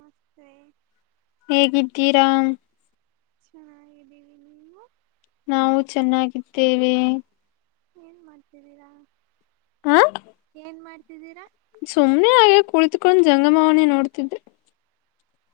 ಮತ್ತೆ ಹೇಗಿದ್ದೀರಾ ಚನ್ನಾಗ್ದೀಿ ನೀವು ನಾವು ಚೆನ್ನಾಗಿದ್ದೇವೆ ಏನ್ ಮಾಡ್ತಿದ್ದೀರಾ ಹಾ ಏನ್ ಮಾಡ್ತಿದ್ದೀರಾ ಸುಮ್ನೆ ಹಾಗೆ ಕುಳತ್ಕೊಂಡ್ ಜಂಗಮವನಿ ನೋಡ್ತಿ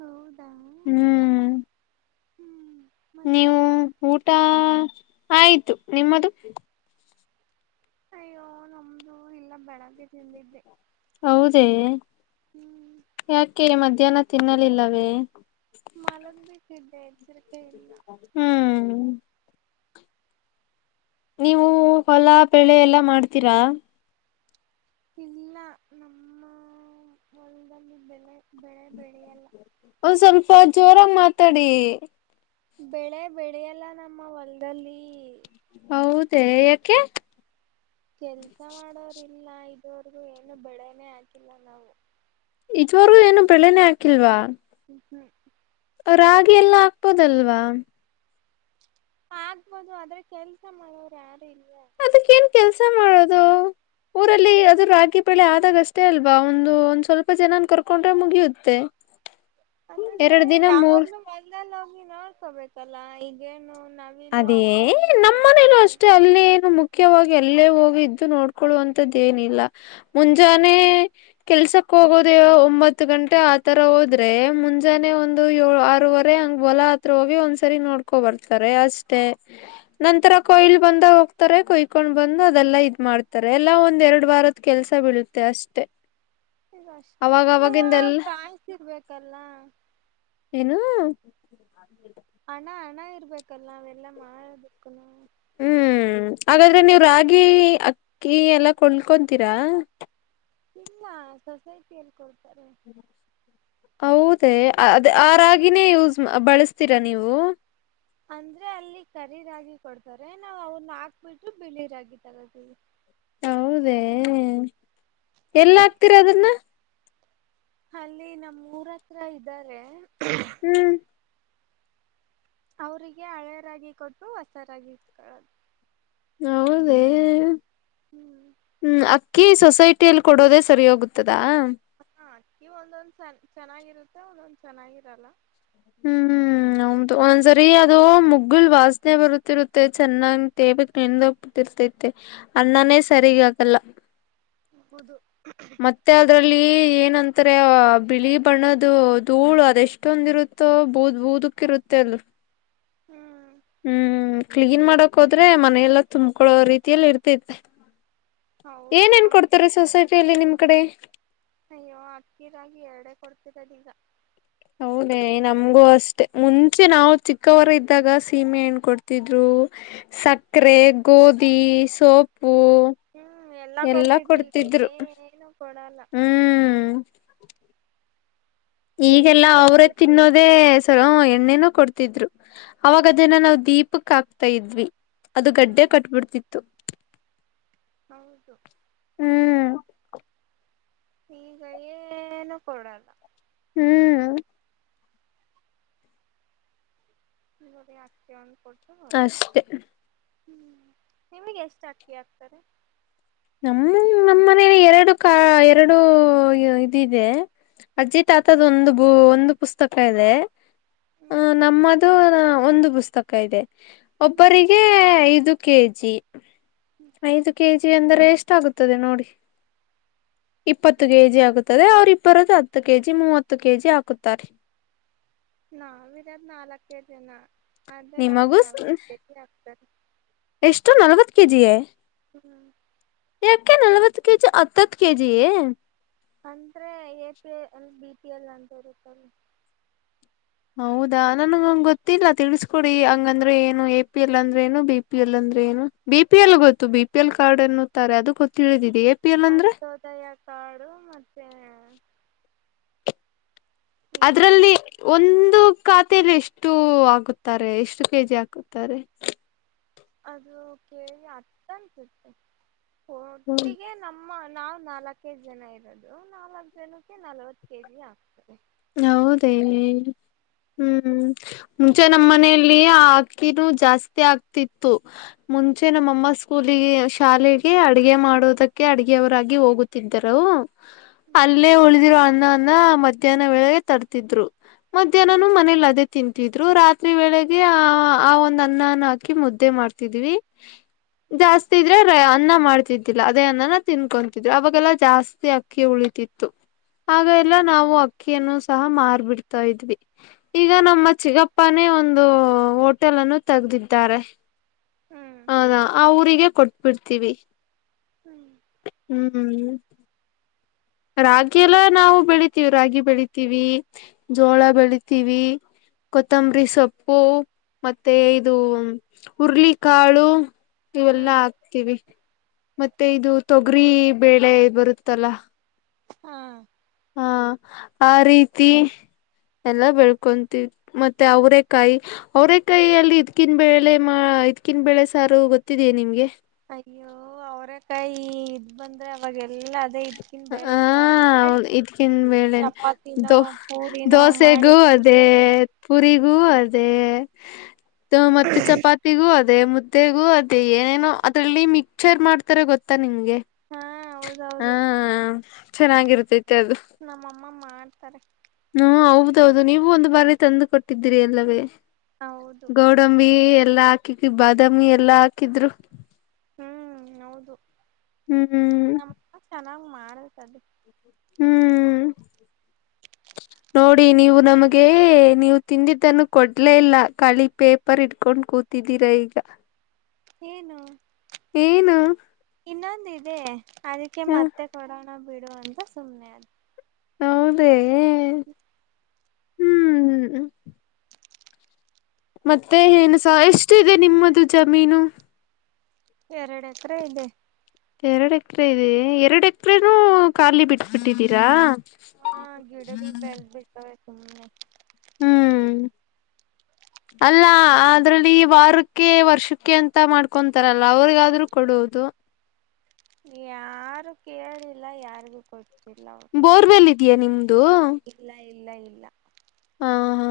ಹೌದಾ [unintelligible] ಹ್ಮ್ ಹ್ಮ್ ಮತ್ತೆ ನೀವು ಊಟ ಆಯ್ತು ನಿಮ್ಮದು ಅಯ್ಯೋ ನಮ್ದು ಇಲ್ಲ ಬೆಳಗ್ಗೆ ತಿಂದಿದ್ದೆ ಹೌದ ಹ್ಮ್ ಯಾಕೆ ಮಧ್ಯಾಹ್ನ ತಿನ್ನಲಿಲ್ಲವೇ ಮಾಲಕ ಬಿ ಕಸರ್ ಹ್ಮ್ ನೀವು ಹೊಲ ಬೆಳೆ ಎಲ್ಲ ಮಾಡ್ತೀರಾ ಇಲ್ಲ ನಮ್ಮ ಹೊಲದಲ್ಲಿ ಬೆಳೆ ಬೆಳೆ ಬೆಳೆಯಲ್ಲ ಒಂದ್ ಸ್ವಲ್ಪ ಜೋರ ಮಾತಾಡಿ ಬೆಳೆ ಬೆಳ ಎಲ್ಲ ನಮ್ಮ ಹೊಲದಲ್ಲಿ ಹೌದ ಯಏಕೆ ಕೆಲ್ಸ ಮಾಡೋರ್ಲ್ಲ ಇದೋರ್ಗ ಏನು ಬೆಳನೆೇ ಹಾಕಿಲ್ಲ ನಾವು ಇದುವರೆಗೂ ಏನು ಬೆಳೆನೇ ಹಾಕಿಲ್ವಾ ಹ್ಮ [inaudible] ರಾಗಿ ಎಲ್ಲಾ ಹಾಕ್ಬೋದಲ್ವಾ ಆಗ್ಬೋದು ಆದ್ರೆ ಕೆಲ್ಸ ಮಾಡೋರು ಯಾರು ಇಲ್ವಾ ಅದಕ್ಕ ಏನ್ ಕೆಲ್ಸ ಮಾಡೋದು ಊರಲ್ಲಿ ಅದ್ರ ರಾಗಿ ಬೆಳೆ ಆದಾಗ ಅಷ್ಟೇ ಅಲ್ವಾ ಒಂದು ಒಂದ್ ಸ್ವಲ್ಪ ಜನನ್ ಕರ್ಕೊಂಡ್ರೆ ಮುಗಿಯುತ್ತೆ ಹ [inaudible] ಅದನ್ನ ಯಾವಾಗ್್ರೂ ಮೊದ ಹೋಗಿ ನೋಡ್ಕೋಬೇಕಲ್ಲಾ ಈಗೇನು ನವಿಲು ಅದೇ ಅವು ಇವು ನಮ್ಮ್ ಮನೇಲೂ ಬರ್ತಿರ್ತ ಅಷ್ಟೆ ಅಲ್ಲಿ ನು ಮುಖ್ಯವಾಗಿ ಅಲ್ಲೇ ಹೋಗಿ ಇದ್ದು ನೋಡ್ಕೊೊಳ್ಳುವಂತದ್ದ ಏನಿಲ್ಲ ಮುಂಜಾನೆ ಕೆಲ್ಸಕ್ ಹೋಗೋದವ ಒಂಬತ್ತು ಗಂಟೆ ಆತರ ಹೋದ್ರೆ ಮುಂಜಾನೆ ಒಂದು ಏಳ್ ಆರವರೆ ಹೊಲ ಹತ್ರ ಹೋಗಿ ಒಂದ್ಸರಿ ನೋಡ್ಕೊ ಬರ್ತಾರೆ ಅಷ್ಟೇ ನಂತರ ಕೊಯ್ಲ್ ಬಂದ ಹೋಗ್ತಾರೆ ಕೊಯ್ಕೊಂಡ್ ಬಂದು ಅದೆಲ್ಲಾ ಇದ್ ಮಾಡ್ತಾರೆ ಎಲ್ಲಾ ಒಂದ್ ಎರಡು ಕೆಲ್ಸ ಬೀಳುತ್ತೆ ಅಷ್ಟೆ ಈಗ ಅವಾಗ ಅಷ್ಟಕ್ಕೂ ಅವಾಗಿಂದೆಲ್ಲ ಕಾಯ್ಸಿರ್ಬೇಕಲ್ಲ ಏನು ಹಣಾ ಹಣ ಇರ್ಬೇಕಲ್ಲಾ ವಲ್ಲ ಮಾಡಳ ಬಕ್ಕನು ಹ್ಮ್ ಹಾಗಾದ್ರೆ ನೀವು್ ರಾಗಿ ಅಕ್ಕಿ ಎಲ್ಲಾ ಕೊಡ್ಕೊತೀರಾ ಇಲ್ಲ ಸೊಸೈಟಿಲ್ಲಿ ಕೊಡ್ತಾರೆ ಹೌದೇ ಅದ ಆ ರಾಗಿಿನೇ ಯೂಸ್ ಬಳಸ್ತೀರಾ ನೀವು ಅಂದ್ರೆ ಅಲ್ಲಿ ಕರೀರಾಗಿ ಕೊಡ್ತಾರೆ ನಾವವು ಅವನ್ನ ಹಾಕ್ಬಿಟ್ಟು ಬಿಳಿ ರಾಗಿ ತಗತೀವಿ ಹೌದೇ ಎಲ್ಲ ಹಾಕ್ತಿೀರ ಅದನ್ನ ಅಲ್ಲಿ ನಮ್ಮ್ ಊರ ಹತ್ರ ಇದ್ದಾರೆ ಹ್ಮ್ ಅವರಿಗೆ ಹಳೆಯ ರಾಗಿ ಕೊಟ್ಟು ಹೊಸ ರಾಗಿ ಹೌದೇ ಹ್ಮ್ ಹ್ಮ ಕಿ ಸೊಸೈಟಿಯಲ್ಲಿ ಕೊಡೋದೇ ಸರಿಯೋಗುತ್ತದಾ ಹಾ ಅಕ್ಕಿ ಒಂದೊಂದ್ ಸನ್ ಚೆನ್ನಾಗಿರುತ್ತೆ ಒಂದೊಂದ್ ಚೆನ್ನಾಗಿರಲ್ಲ ಹ್ಮ್ ಹ್ಮ್ ನಮ್ದು ಒಂದ್ಸರಿ ಅದು ಮುಗ್ಗುಲ್ ವಾಸನೆ ಬರುತ್ತಿರುತ್ತೆ ಚೆನ್ನಾಗ ತೇಬೇಕಕ್ ನಿನ್ದ ರ್ತೈತೆೆ ಅಣ್ಣನೇ ಸರಿಗ ಆಗಲ್ಲ ಹೌದು ಮತ್ತೆ ಅದ್ರಲ್ಲಿ ಏನಂತಾರೆ ಬಿಳಿ ಬಣ್ಣದು ಧೂಳು ಅದೆಷ್ಟೊಂದಿರುತ್ತೆ ಬೌದ್ ಬೂದಕ್ಕ ಇರುತ್ತೆ ಅಲ್ ಹ್ಮ್ ಹ್ಮ್ ಕ್ಲೀನ್ ಮಾಡಕ್ ಹೋದ್ರೆ ಮನೆಯೆಲ್ಲಾ ತುಂಬ್ಕೊಳೋ ರೀತಿಯಲ್ಲಿ ಇರ್ತೇತೆ ಹೌದು ಏನ್ ಏನ್ ನಮ್ ಕೊಡ್ತಾರೆ ಸೊಸೈಟಿಯಲ್ಲಿ ನಿಮ್ ಕಡೆ ಅಯ್ಯೋ ಅಕ್ಕಿ ರಾಗಿ ಎರಡೆೇ ಕೊಡ್ತರದ ಈಗ ಹೌದೇ ನಮಗೂ ಅಷ್ಟೆ ಮುಂಚೆ ನಾವು ಚಿಕ್ಕವರ ಇದ್ದಾಗ ಸೀಮೆ ಹೆ್ಣ್ ಕೊಡ್ತಿದ್ರು ಸಕ್ಕರೆ ಗೋಧಿ ಸೋಪು ಹ್ಮ್ ಎಲ್ಲಾ ಕೊಡ್ತಿದ್್ರಿ ಈಗ ಏನು ಕೊಡಲ್ಲ ಹ್ಮ್ ಎಣ್ಣೆ ಈಗೆಲ್ಲ ಅವ್ರೇ ಕೊಡ್ತಿದ್ರು ತಿನ್ನೋದೇ ಸರೋ ಎಣ್ಣೆನ ಕೊಡ್ತಿ ಅವಾಗ ಹ್ಮ್ ಅದೇನ ನಾವ್ ದೀಪಕ್ ಹಾಕ್ತಾ ಇದ್ವಿ ಅದು ಗಡ್ಡೆ ಹ್ಮ್ ಕಟ್ಬಿಡ್ತಿ ಮತ್ತು ಹೌದು ಹ್ಮ್ ಈಗ ಏನು ಕೊಡಲ್ಲ ಹ್ಮ್ ದ ಆಚಡ್ತ ಅಷ್ಟೇ ಹ್ಮ್ ನಿಮಗೆ ಎಷ್ಟು ಅಕ್ಕಿ ಆಗ್ತಾರೆ ನಮ್ಮ ನಮ್ಮ ಮನೇಲಿ ಎರಡು ಕ ಎರಡು ಇದದೆ ಅಜಿತ್ ಆತದ ಒಂದು ಬ ಒಂದು ಪುಸ್ತಕ ಇದೆ ಹ ಹ್ಮ್ ನಮ್ಮದು ಒಂದು ಪುಸ್ತಕ ಇದೆ ಹ್ಮ್ ಒಬ್ಬರಿಗೆ ಇ ಕೆಜಿ ಐದು ಕೆಜಿ ಅಂದರೆ ಎಷ್ಟ ಆಾಗುತ್ತದೆ ನೋಡಿ ಇಪ್ಪತ್ತು ಕೆ ಜಿ ಆಗುತ್ತದೆ ಅವ್ರ ಇಬ್ಬರ್ದ ಹತ್ತು ಕೆ ಜಿ ಮೂವತ್ತು ಕೆ ಜಿ ಹಾಕುತ್ತಾರೆ ನಾಾವರಾದ್ ನಾಲ್ಕು ಕೆ ಜಿನಾ ಆದೇ ನಮ್ಗೆ ನಿಮಗೂ ನಲ್ವತ್ತು ಕೆ ಜಿ ಆಗ್ತಾರೆ ಎಷ್ಟೋ ನಲ್ವತ್ತು ಕೆ ಜಿೇ ಹ್ಞೂ ಯಾಕ ನಲ್ವತ್ತು ಕೆಜಿ ಹತ್ತತ್ತು ಕೆಜಿ ಅಂದ್ರೆ A P B P L ಅಂತ ಇರುತ್ತಲ್ ಹೌದಾ ನನ್ಗಂಗಗೆ ಗೊತ್ತಿಲ್ಲ ತಿಳಿಸಕೊಡಿ ಹಂಗಂದ್ರೆ ಏನು ಎ ಪಿ ಎಲ್ ಅಂದ್ರೆ ಏನು ಬಿ ಪಿ ಎಲ್ ಅಂದ್ರೆ ಏನು ಬಿ ಪಿ ಎಲ್ ಗೊತ್ತು ಬಿ ಪಿ ಎಲ್ ಕಾರ್ಡ್ ಅನ್ನುತ್ತಾರೆ ಅದು ಗೊ ತಿಳಿದಿದೆ ಎ ಪಿ ಎಲ್ ಅಂದ್ರೆ ಅಂಂತೋದಯ ಕಾಡು ಮತ್ತೆ ಈಗ ಅದ್ರಲ್ಲಿ ಒಂದು ಖಾತೆಲಿ ಎಷ್ಟು ಆಗುತ್ತಾರೆ ಎಷ್ಟು ಕೆಜಿ ಹಾಕುತ್ತಾರೆ ಅದು ಕೇಳಿ ಹತ್ತ ಅನ್ಸುತ್ತೆ ಹ್ಮ್ ಒಟ್ಟಿಗೆ ನಮ್ಮ ನಾ್ ನಾಲ್ಕ ಕೆ ಜಿ ಜನ ಇರೋದು ನಾಲ್ಕ್ು ಜನಕ್ಕೆ ನಲ್ವತ್ ಕೆ ಜಿ ಆಗ್ತದೆ ಹೌದೇನೆ ಹ್ಮ್ ಮುಂಚೆ ನಮ್ಮ ಮನೆಯಲ್ಲಿ ಆ ಅಕ್ಕಿನೂ ಜಾಸ್ತಿ ಆಗ್ತಿತ್ತು ಮುಂಚೆ ನಮ್ಮಅಮ್ಮ ಸ್ಕೂಲ್ ಅಲ್ಲಿ ಶಾಲೆಗೆ ಅಡಗೆ ಮಾಡೋದಕ್ಕೆ ಅಡಗೆವರಾಗಿ ಹೋಗುತ್ತಿದ್ದರವು ಹ್ಮ್ ಅಲ್ಲೇ ಉಳಿದಿರೋ ಅನ್ನ ಅನ್ನ ಮಧ್ಯಾಹ್ನ ವೇಳೆಗೆ ತಡ್ತಿದ್ರು ಮಧ್ಯಾಹ್ನನು ಹ್ಮ್ ಮನೇಲಿ ಅದೇ ತಿಂತಿದ್ರು ರಾತ್ರಿ ವೇಳೆಗೆ ಆ ಆ ಒಂದ್ ಅನ್ನನ್ನ ಹಾಕಿ ಮುದ್ದೆ ಮಾಡ್ತಿದ್ವಿ ಜಾಸ್ತಿ ಇದ್ರೆ ಅನ್ನ ಮಾಡ್ತಿದ್ದಿಲ್ಲ ಅದೇ ಅನ್ನನ ತಿನ್ಕೊತಿದ್ರು ಅವಾಗೆಲ್ಲಾ ಜಾಸ್ತಿ ಆಗ್ತ ಅಕ್ಕಿ ಉಳಿತಿತ್ತು ಆಗ ಎಲ್ಲ ಹ್ಮ್ ನಾವು ಅಕ್ಕಿಯನ್ನು ಸಹ ಮಾರ್ಬಿಡ್ತಾ ಇದ್ವಿ ಈಗ ನಮ್ಮ ಹ್ಮ್ ಚಿಗಪ್ಪನೇ ಒಂದು ಒ ಹೋಟೆಲ್ ಅನ್ನು ತಗದಿದ್ದಾರೆ ಹ್ಮ್ ಹದ ಆ ಊರಿಗೆ ಕೊಟ್ಟ ಬಿಡ್ತೀವಿ ಹ್ಮ್ ಹ್ಮ್್ಮ ರಾಗಿ ಎಲ್ಲ ನಾವು ಬೆಳಿತೀವಿ ರಾಗಿ ಬೆಳಿತೀವಿ ಜೋಳ ಬೆಳಿತೀವಿ ಕೊತ್ತಂಬರಿ ಸೊಪ್ಪು ಮತ್ತೆ ಇದು ಹುರ್ಳಿಕಾಳು ಇವೆಲ್ಲಾ ಹ್ಮ್ ಹಾಕ್ತೀವಿ ಮತ್ತೆ ಇದು ತೊಗರಿ ಬೇಳೆ ಬರುತ್ತಲ್ಲ ಹಾ ಹಾ ಆ ರೀತಿ ಎಲ್ಲ ಬೆಳ್ಕೊಂತೀ ಮತ್ತೆ ಅವ್ರ ಕಾಯಿ ಅವರೇ ಕೈ ಅಲ್ಲಿ ಇದ್ಕಿನ್ ಬೆೇಳೆ ಮಾ ಇದ್ಕಿನ್ ಬೆೇಳೆ ಸಾರು ಗೊತ್ತಿದೆಯೇ ನಿಮಗೆ ಅಯ್ಯೋ ಅವರ ಕಾಯಿ ಇದ್ ಬಂದ್ರೆ ಅವಾಗೆಲ್ಲಾ ಇ್ಕ ಹಾ ಬೆೇಳೆ ಸಾರ್ ಮಾಡ ಹೌದು, ಇದ್ಕಿನ್ ಬೇಳೆನೆ ಚಪಾತಿನೋ ದೋ ಪೂರಿ ನೋ ದೋಸೆಗೂ ಮಾಡಿ ಅದೇ ಅಂದ್ರೆ ಪುರಿಗೂ ಅದೇ ಮತ್ತೆ ಚಪಾತಿಗೂ ಅದೇ ತೆಗು ಅದೇ ಏನೇನೋ ಅದ್ರಲ್ಲಿ ಮಿಕ್ಚರ್ ಮಾಡ್ತಾರೆ ಗೊತ್ತಾ ನಿಂಗೆ ಹಾೌ ಹಾ ಚೆನ್ನಾಗಿರ್ತೈತಿ ಅದು ನಮ್ಮಮ್ಮ ಮಾಡ್ತಾರೆ ಹ್ಮ ಹೌದೌದು ನೀವು ಒಂದು ಬಾರಿ ತಂದು ಕೊಟ್ಟಿದ್ದ್ರರಿ ಎಲ್ಲವೇ ಹೌದು ಗೌಡಂಬಿ ಎಲ್ಲಾ ಹಾಕಿಕ ಬಾದಾಮಿ ಎಲ್ಲಾ ಹಾಕಿದ್ರು ಹ್ಮ್ ಹೌದು ಹ್ಮ್್ಮ ನಮ್ಮ ಚೆನ್ನಾಗ್ ಮಾಡತದ ಹ್ಮ್ ನೋಡಿ ನೀವು ನಮಗೆ ನೀವು ತಿಂದಿದ್ದನ್ನು ಕೊಡ್ಲೇ ಇಲ್ಲ ಕಳಿ ಪೇಪರ್ ಇಡ್ಕೊಂಡ್ ಕೂ ತಿದ್ದಿರ ಈಗ ಏನು ಏನು ಇನ್ನೊಂದ ಇದೆ ಅದಕ್ಕೆ ಹ ಮತ್ತೆ ಕೊೋಡೋಣ ಬಿಡು ಅಂತ ಸುಮ್ಮನೆ ಅ ಹೌದ ಹ್ಞ ಮತ್ತೆ ಏನುಸ ಎಷ್ಟ ಇದೆ ನಿಮ್ಮದು ಜಮೀನು ಎರಡು ಎಕರ ಇದೆ ಎರಡು ಎಕರೆ ಇದೆ ಎರಡು ಎಕರೆನೂ ಕಖಾಲಲ್ಲಿ ಬಿಟ್ಟ ಬಿಿಟ್ಟಿದ್ದೀರಾ ಹಾ ಗಿಡಗಳು ಬೆಲ್ ಬಿಡ್ತಾವವೆ ತುಮ್ಮ್ನೆ ಹ್ಮ್ ಅಲ್ಲ ಅದ್ರಲ್ಲಿ ವಾರಕ್ಕೆ ವರ್ಷಕ್ಕೆ ಅಂತ ಮಾಡ್ಕೊಂತಾರಲ್ಲ ಅವರಿಗಾದ್ರರು ಕೊಡುವುದು ಯಾರು ಕೇಳಿಲ್ಲ ಯಾರಿಗೂ ಕೊಟ್ಟ ಬೋರ್ವೆಲ್ ಇದೆಯಾ ನಿಮ್ದು ಇಲ್ಲ ಇಲ್ಲ ಇಲ್ಲ ಹ ಹಾ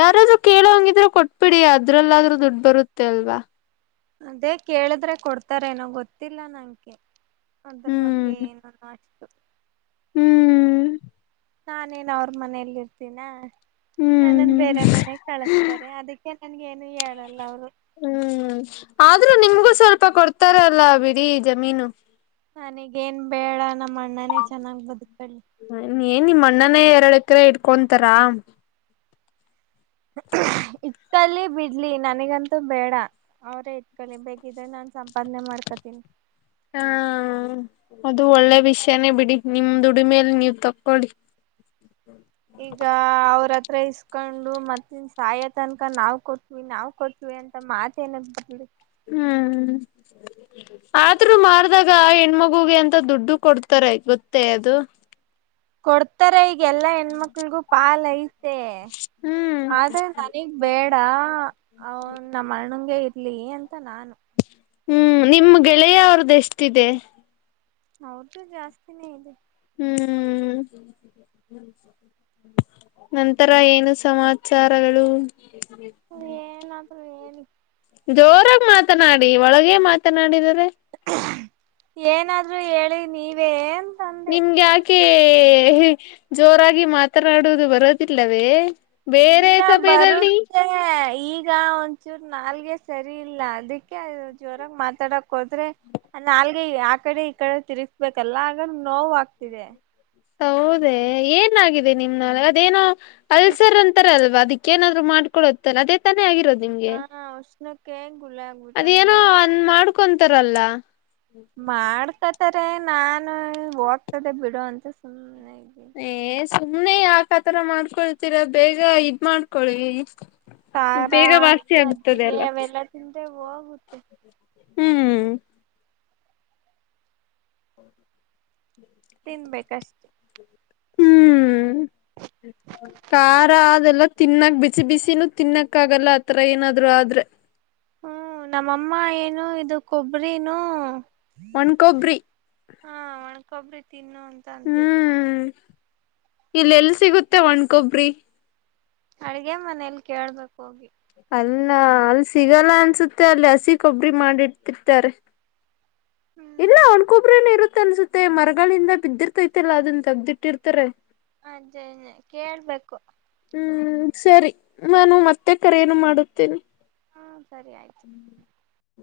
ಯಾರಾದ್ರೂ ಕೇಳೋ ಹಂಗಿದ್ರೆ ಕೊಟ್ಬಿಡಿ ಅದ್ರಲ್ಲಾದ್ರೂ ದುಡ್ಡು ಬರುತ್ತೆ ಅಲ್ವಾ ಅದೇ ಕೇಳಿದ್ರೆ ಕೊಡ್ತಾರೇನೋ ಗೊತ್ತಿಲ್ಲ ನನ್ಗೆ ಅದ್ರ ಬಗ್ಗೆ ಹ್ಮ್ ಏನ ಏನೋ ಅನಿಸಿತು ಹ್ಮ್ ನಾನೇನ್ ಅವ್ರ ಮನೇೆಯಲ್ಲಿ ಇರ್ತೀನಾ ನನ್ನನ್ ಹ್ಮ್ ಬೇರೆ ಮನೆಗ್ ಹ್ಮ್ ಕಳಸ್ತಾರೆ ಅದಕ್ಕೆ ನನ್ಗ ಏನು ಹೇಳಲ್ಲ ಅವರು ಹ್ಮ್ ಆದ್ರೂ ನಿಮ್ಗೂ ಸ್ವಲ್ಪ ಕೊಡ್ತಾರಲ್ಲ ಬಿಡಿ ಜಮೀನು ನನಗೇನ್ ಬೇಡ ನಮ್ಮ ಅಣ್ಣನೇ ಚೆನ್ನಾಗ್ ಬದುಕೊಳ್ಳಿ ಹ ಏನ್ ನಿಮ್ಮ ಅಣ್ಣನೇ ಎರಡು ಎಕರೆ ಇಟ್ಕೊಂತಾರ [unintelligible] ಇಟ್ಕೊಳ್ಳಿ ಬಿಡ್ಲಿ ನನಗಂತೂ ಬೇಡ ಅವ್ರೇ ಇಟ್ತ್ಕೊಳ್ಳಳಿ ಬೇಗಿದ್ರ ನಾನ್ ಸಂಪಾದನೆ ಮಾಡ್ಕತೀನಿ ಹಾ ಅದು ಒಳ್ಳೆ ವಿಷಯಾನೇ ಬಿಡಿ ನಿಮ ದುಡಿಮೇಲೆ ನೀವ್ ತಕ್ಕೊಳ್ಳಿ ಈಗ ಅವ್ರತ್ರ ಇಸ್ಕೊಂಡು ಮತ್ತನ ಸಾಯೋ ತನಕ ನಾವ್ ಕೊಟ್ಟ ನಾವು ಕೊಟ್ವಿ ಅಂತ ಮಾತ ಏನದ್ ಬಿಡು ಹ್ಮ್ ಆದ್ರೂ ಮಾಡ್ದಾಗ ಆ ಹೆಣ್ಮಗುಗೆ ಅಂತ ದುಡ್ಡು ಕೊಡ್ತಾರೆ ಗೊತ್ತೇ ಅದು ಕೊಡ್ತಾರೆ ಈಗ ಎಲ್ಲಾ ಹೆಣ್ಮಕ್ಳಗೂ ಪಾಲ್ ಐತೆೆ ಹ್ಮ್ ಆದ್ರೆ ನನಗ್ ಬೇಡ ಅವನು ನಮ್ಮ ಅಣ್ಣಗೆ ಇರ್ಲಿ ಅಂತ ನಾನು ಹ್ಮ್ ನಿಮ್ ಗೆಳೆಯ ಅವರುದು ಎಷ್ಟಿದೆ ಅವರದು ಜಾಸ್ತಿನೇ ಇದೆ ಹ್ಮ್ ನಂತರ ಏನು ಸಮಾಚಾರಗಳು [unintelligible] ಎನ್ ಆದ್ರೂ ಹೇಳಿ ಜೋರಾಗಿ ಮಾತನಾಡಿ ಒಳಗೆ ಮಾತನಾಡಿದರೆ ಏನಾದ್ರೂ ಹೇಳಿ ನೀವೇ ಅಂತಂದೆ ನಿಮ್ಗ ಯಾಕೆ ಜೋರಾಗಿ ಮಾತನಾಡುವುದು ಬರೋದಿಲ್ಲವೇ ಬೇರೆ ಇಲ್ಲ ಸಮಯದಲ್ಲಿ ಬರುತ್ತೆ ಈಗ ಈಗ ಒಂಚೂರ್ ನಾಲ್ಗೆ ಸರಿ ಇಲ್ಲ ಅದಕ್ಕೆ ಜೋರಾಗ ಮಾತಾಡಕ್ ಹೋದ್ರೆ. ನಾಲ್ಗೆ ಆ ಕಡೆ ಈ ಕಡೆ ತಿರ್ಗ್ಬೇಕಲ್ಲ ಆಗ ನೋವು ಆಗ್ತಿದೆ ಹೌದೆ ಏನಾಗಿದೆ ನಿಮ ನಾಲಿಗೆ ಅದೇನೋ ಉಷ್ ಅಲ್ಸರ್ಂತ ರ ಅಲ್ವಾ ಅದಕ್ಕೇನಾದರು ಮಾಡ್ಕೊತ್ತ ಅದೇ ತಾನೇ ಆಗಿರೋದು ನಿಮ್ಗೆ ಹಾ ಉಷ್ಣಕ್ಕೆ ಗುಲಾಬ್ ಅದೇನೋ ಅ ಮಾಡ್ಕೊಂತಾರಲ್ಲಾ ಮಾಡ್ಕೊತಾರೆ ನಾನು ಹೋಗ್ತದೆ ಬಿಡು ಅಂತ ಸುಮ್ಮನೆ ಇದೆ. ಏ ಸುಮ್ನೆ ಯಾಕ ಆತರ ಮಾಡ್ಕೊಳ್ತೀರಾ ಬೇಗ ಇದ್ ಮಾಡ್ಕೊಳ್ಳಿ. ಖಾರ ಮಜ್ಜಿಗೆ ಅವೆಲ್ಲ ತಿಂದ್ರೆ ಹೋಗುತ್ತೆ ಹ್ಮ್ ತಿನ್ಬೇಕಷ್ಟ ಹ್ಮ್ ಖಾರ ಅದೆಲ್ಲ ತಿನ್ನಕ್ ಬಿಸಿ ಬಿಸಿನೂ ತಿನ್ನಕ್ ಆಗಲ್ಲ ಆತರ ಏನಾದ್ರು ಆದ್ರೆ ಹ್ಮ್ ನಮ್ಮಮ್ಮ ಏನು ಇದು ಕೊಬ್ಬರಿನುೂ ಒಣ್ಕೊಬ್ರಿ ಹಾ ಒಣಕೊಬ್ರಿ ತಿನ್ನು ಅಂತ ಅಂತಿದ್ರು ಇಲ್ಲ ಎಲ್ಲಿ ಸಿಗುತ್ತೆ ಒಣ್ಕೊಬ್ರಿ ಅಡ್ಗೆ ಮನೇಲಿ ಕೇಳ್ಬೇಕಕ್ ಹೋಗಿ ಅಲ್ಲ ಅಲ್ಲಿ ಸಿಗಲ್ಲ ಅನ್ಸುತ್ತೆ ಅಲ್ಲಿ ಹಸಿ ಕೊಬ್ಬರಿ ಮಾಡಿಡ್ತಿರ್ತಾರೆ ಇಲ್ಲ ಹ್ಮ್ ಅವನ್ಕೊಬ್ರೇನ ಇರುತ್ತ ಅನ್ಸುತ್ತೆ ಮರಗಳಿಂದ ಬಿದ್ದಿರ್ತೈತೆಲ್ಲಾ ಅದನ್ ತಗ್ದಿಟ್ಟಿರ್ತಾರೆ ಅದ ಕೇಳ್ಬೇಕು ಹ್ಮ್ ಸರಿ ನಾನು ಮತ್ತೆ ಕರ ಏನು ಮಾಡುತ್ತೇನೆ ಹಾ ಸರಿ ಆಯ್ತು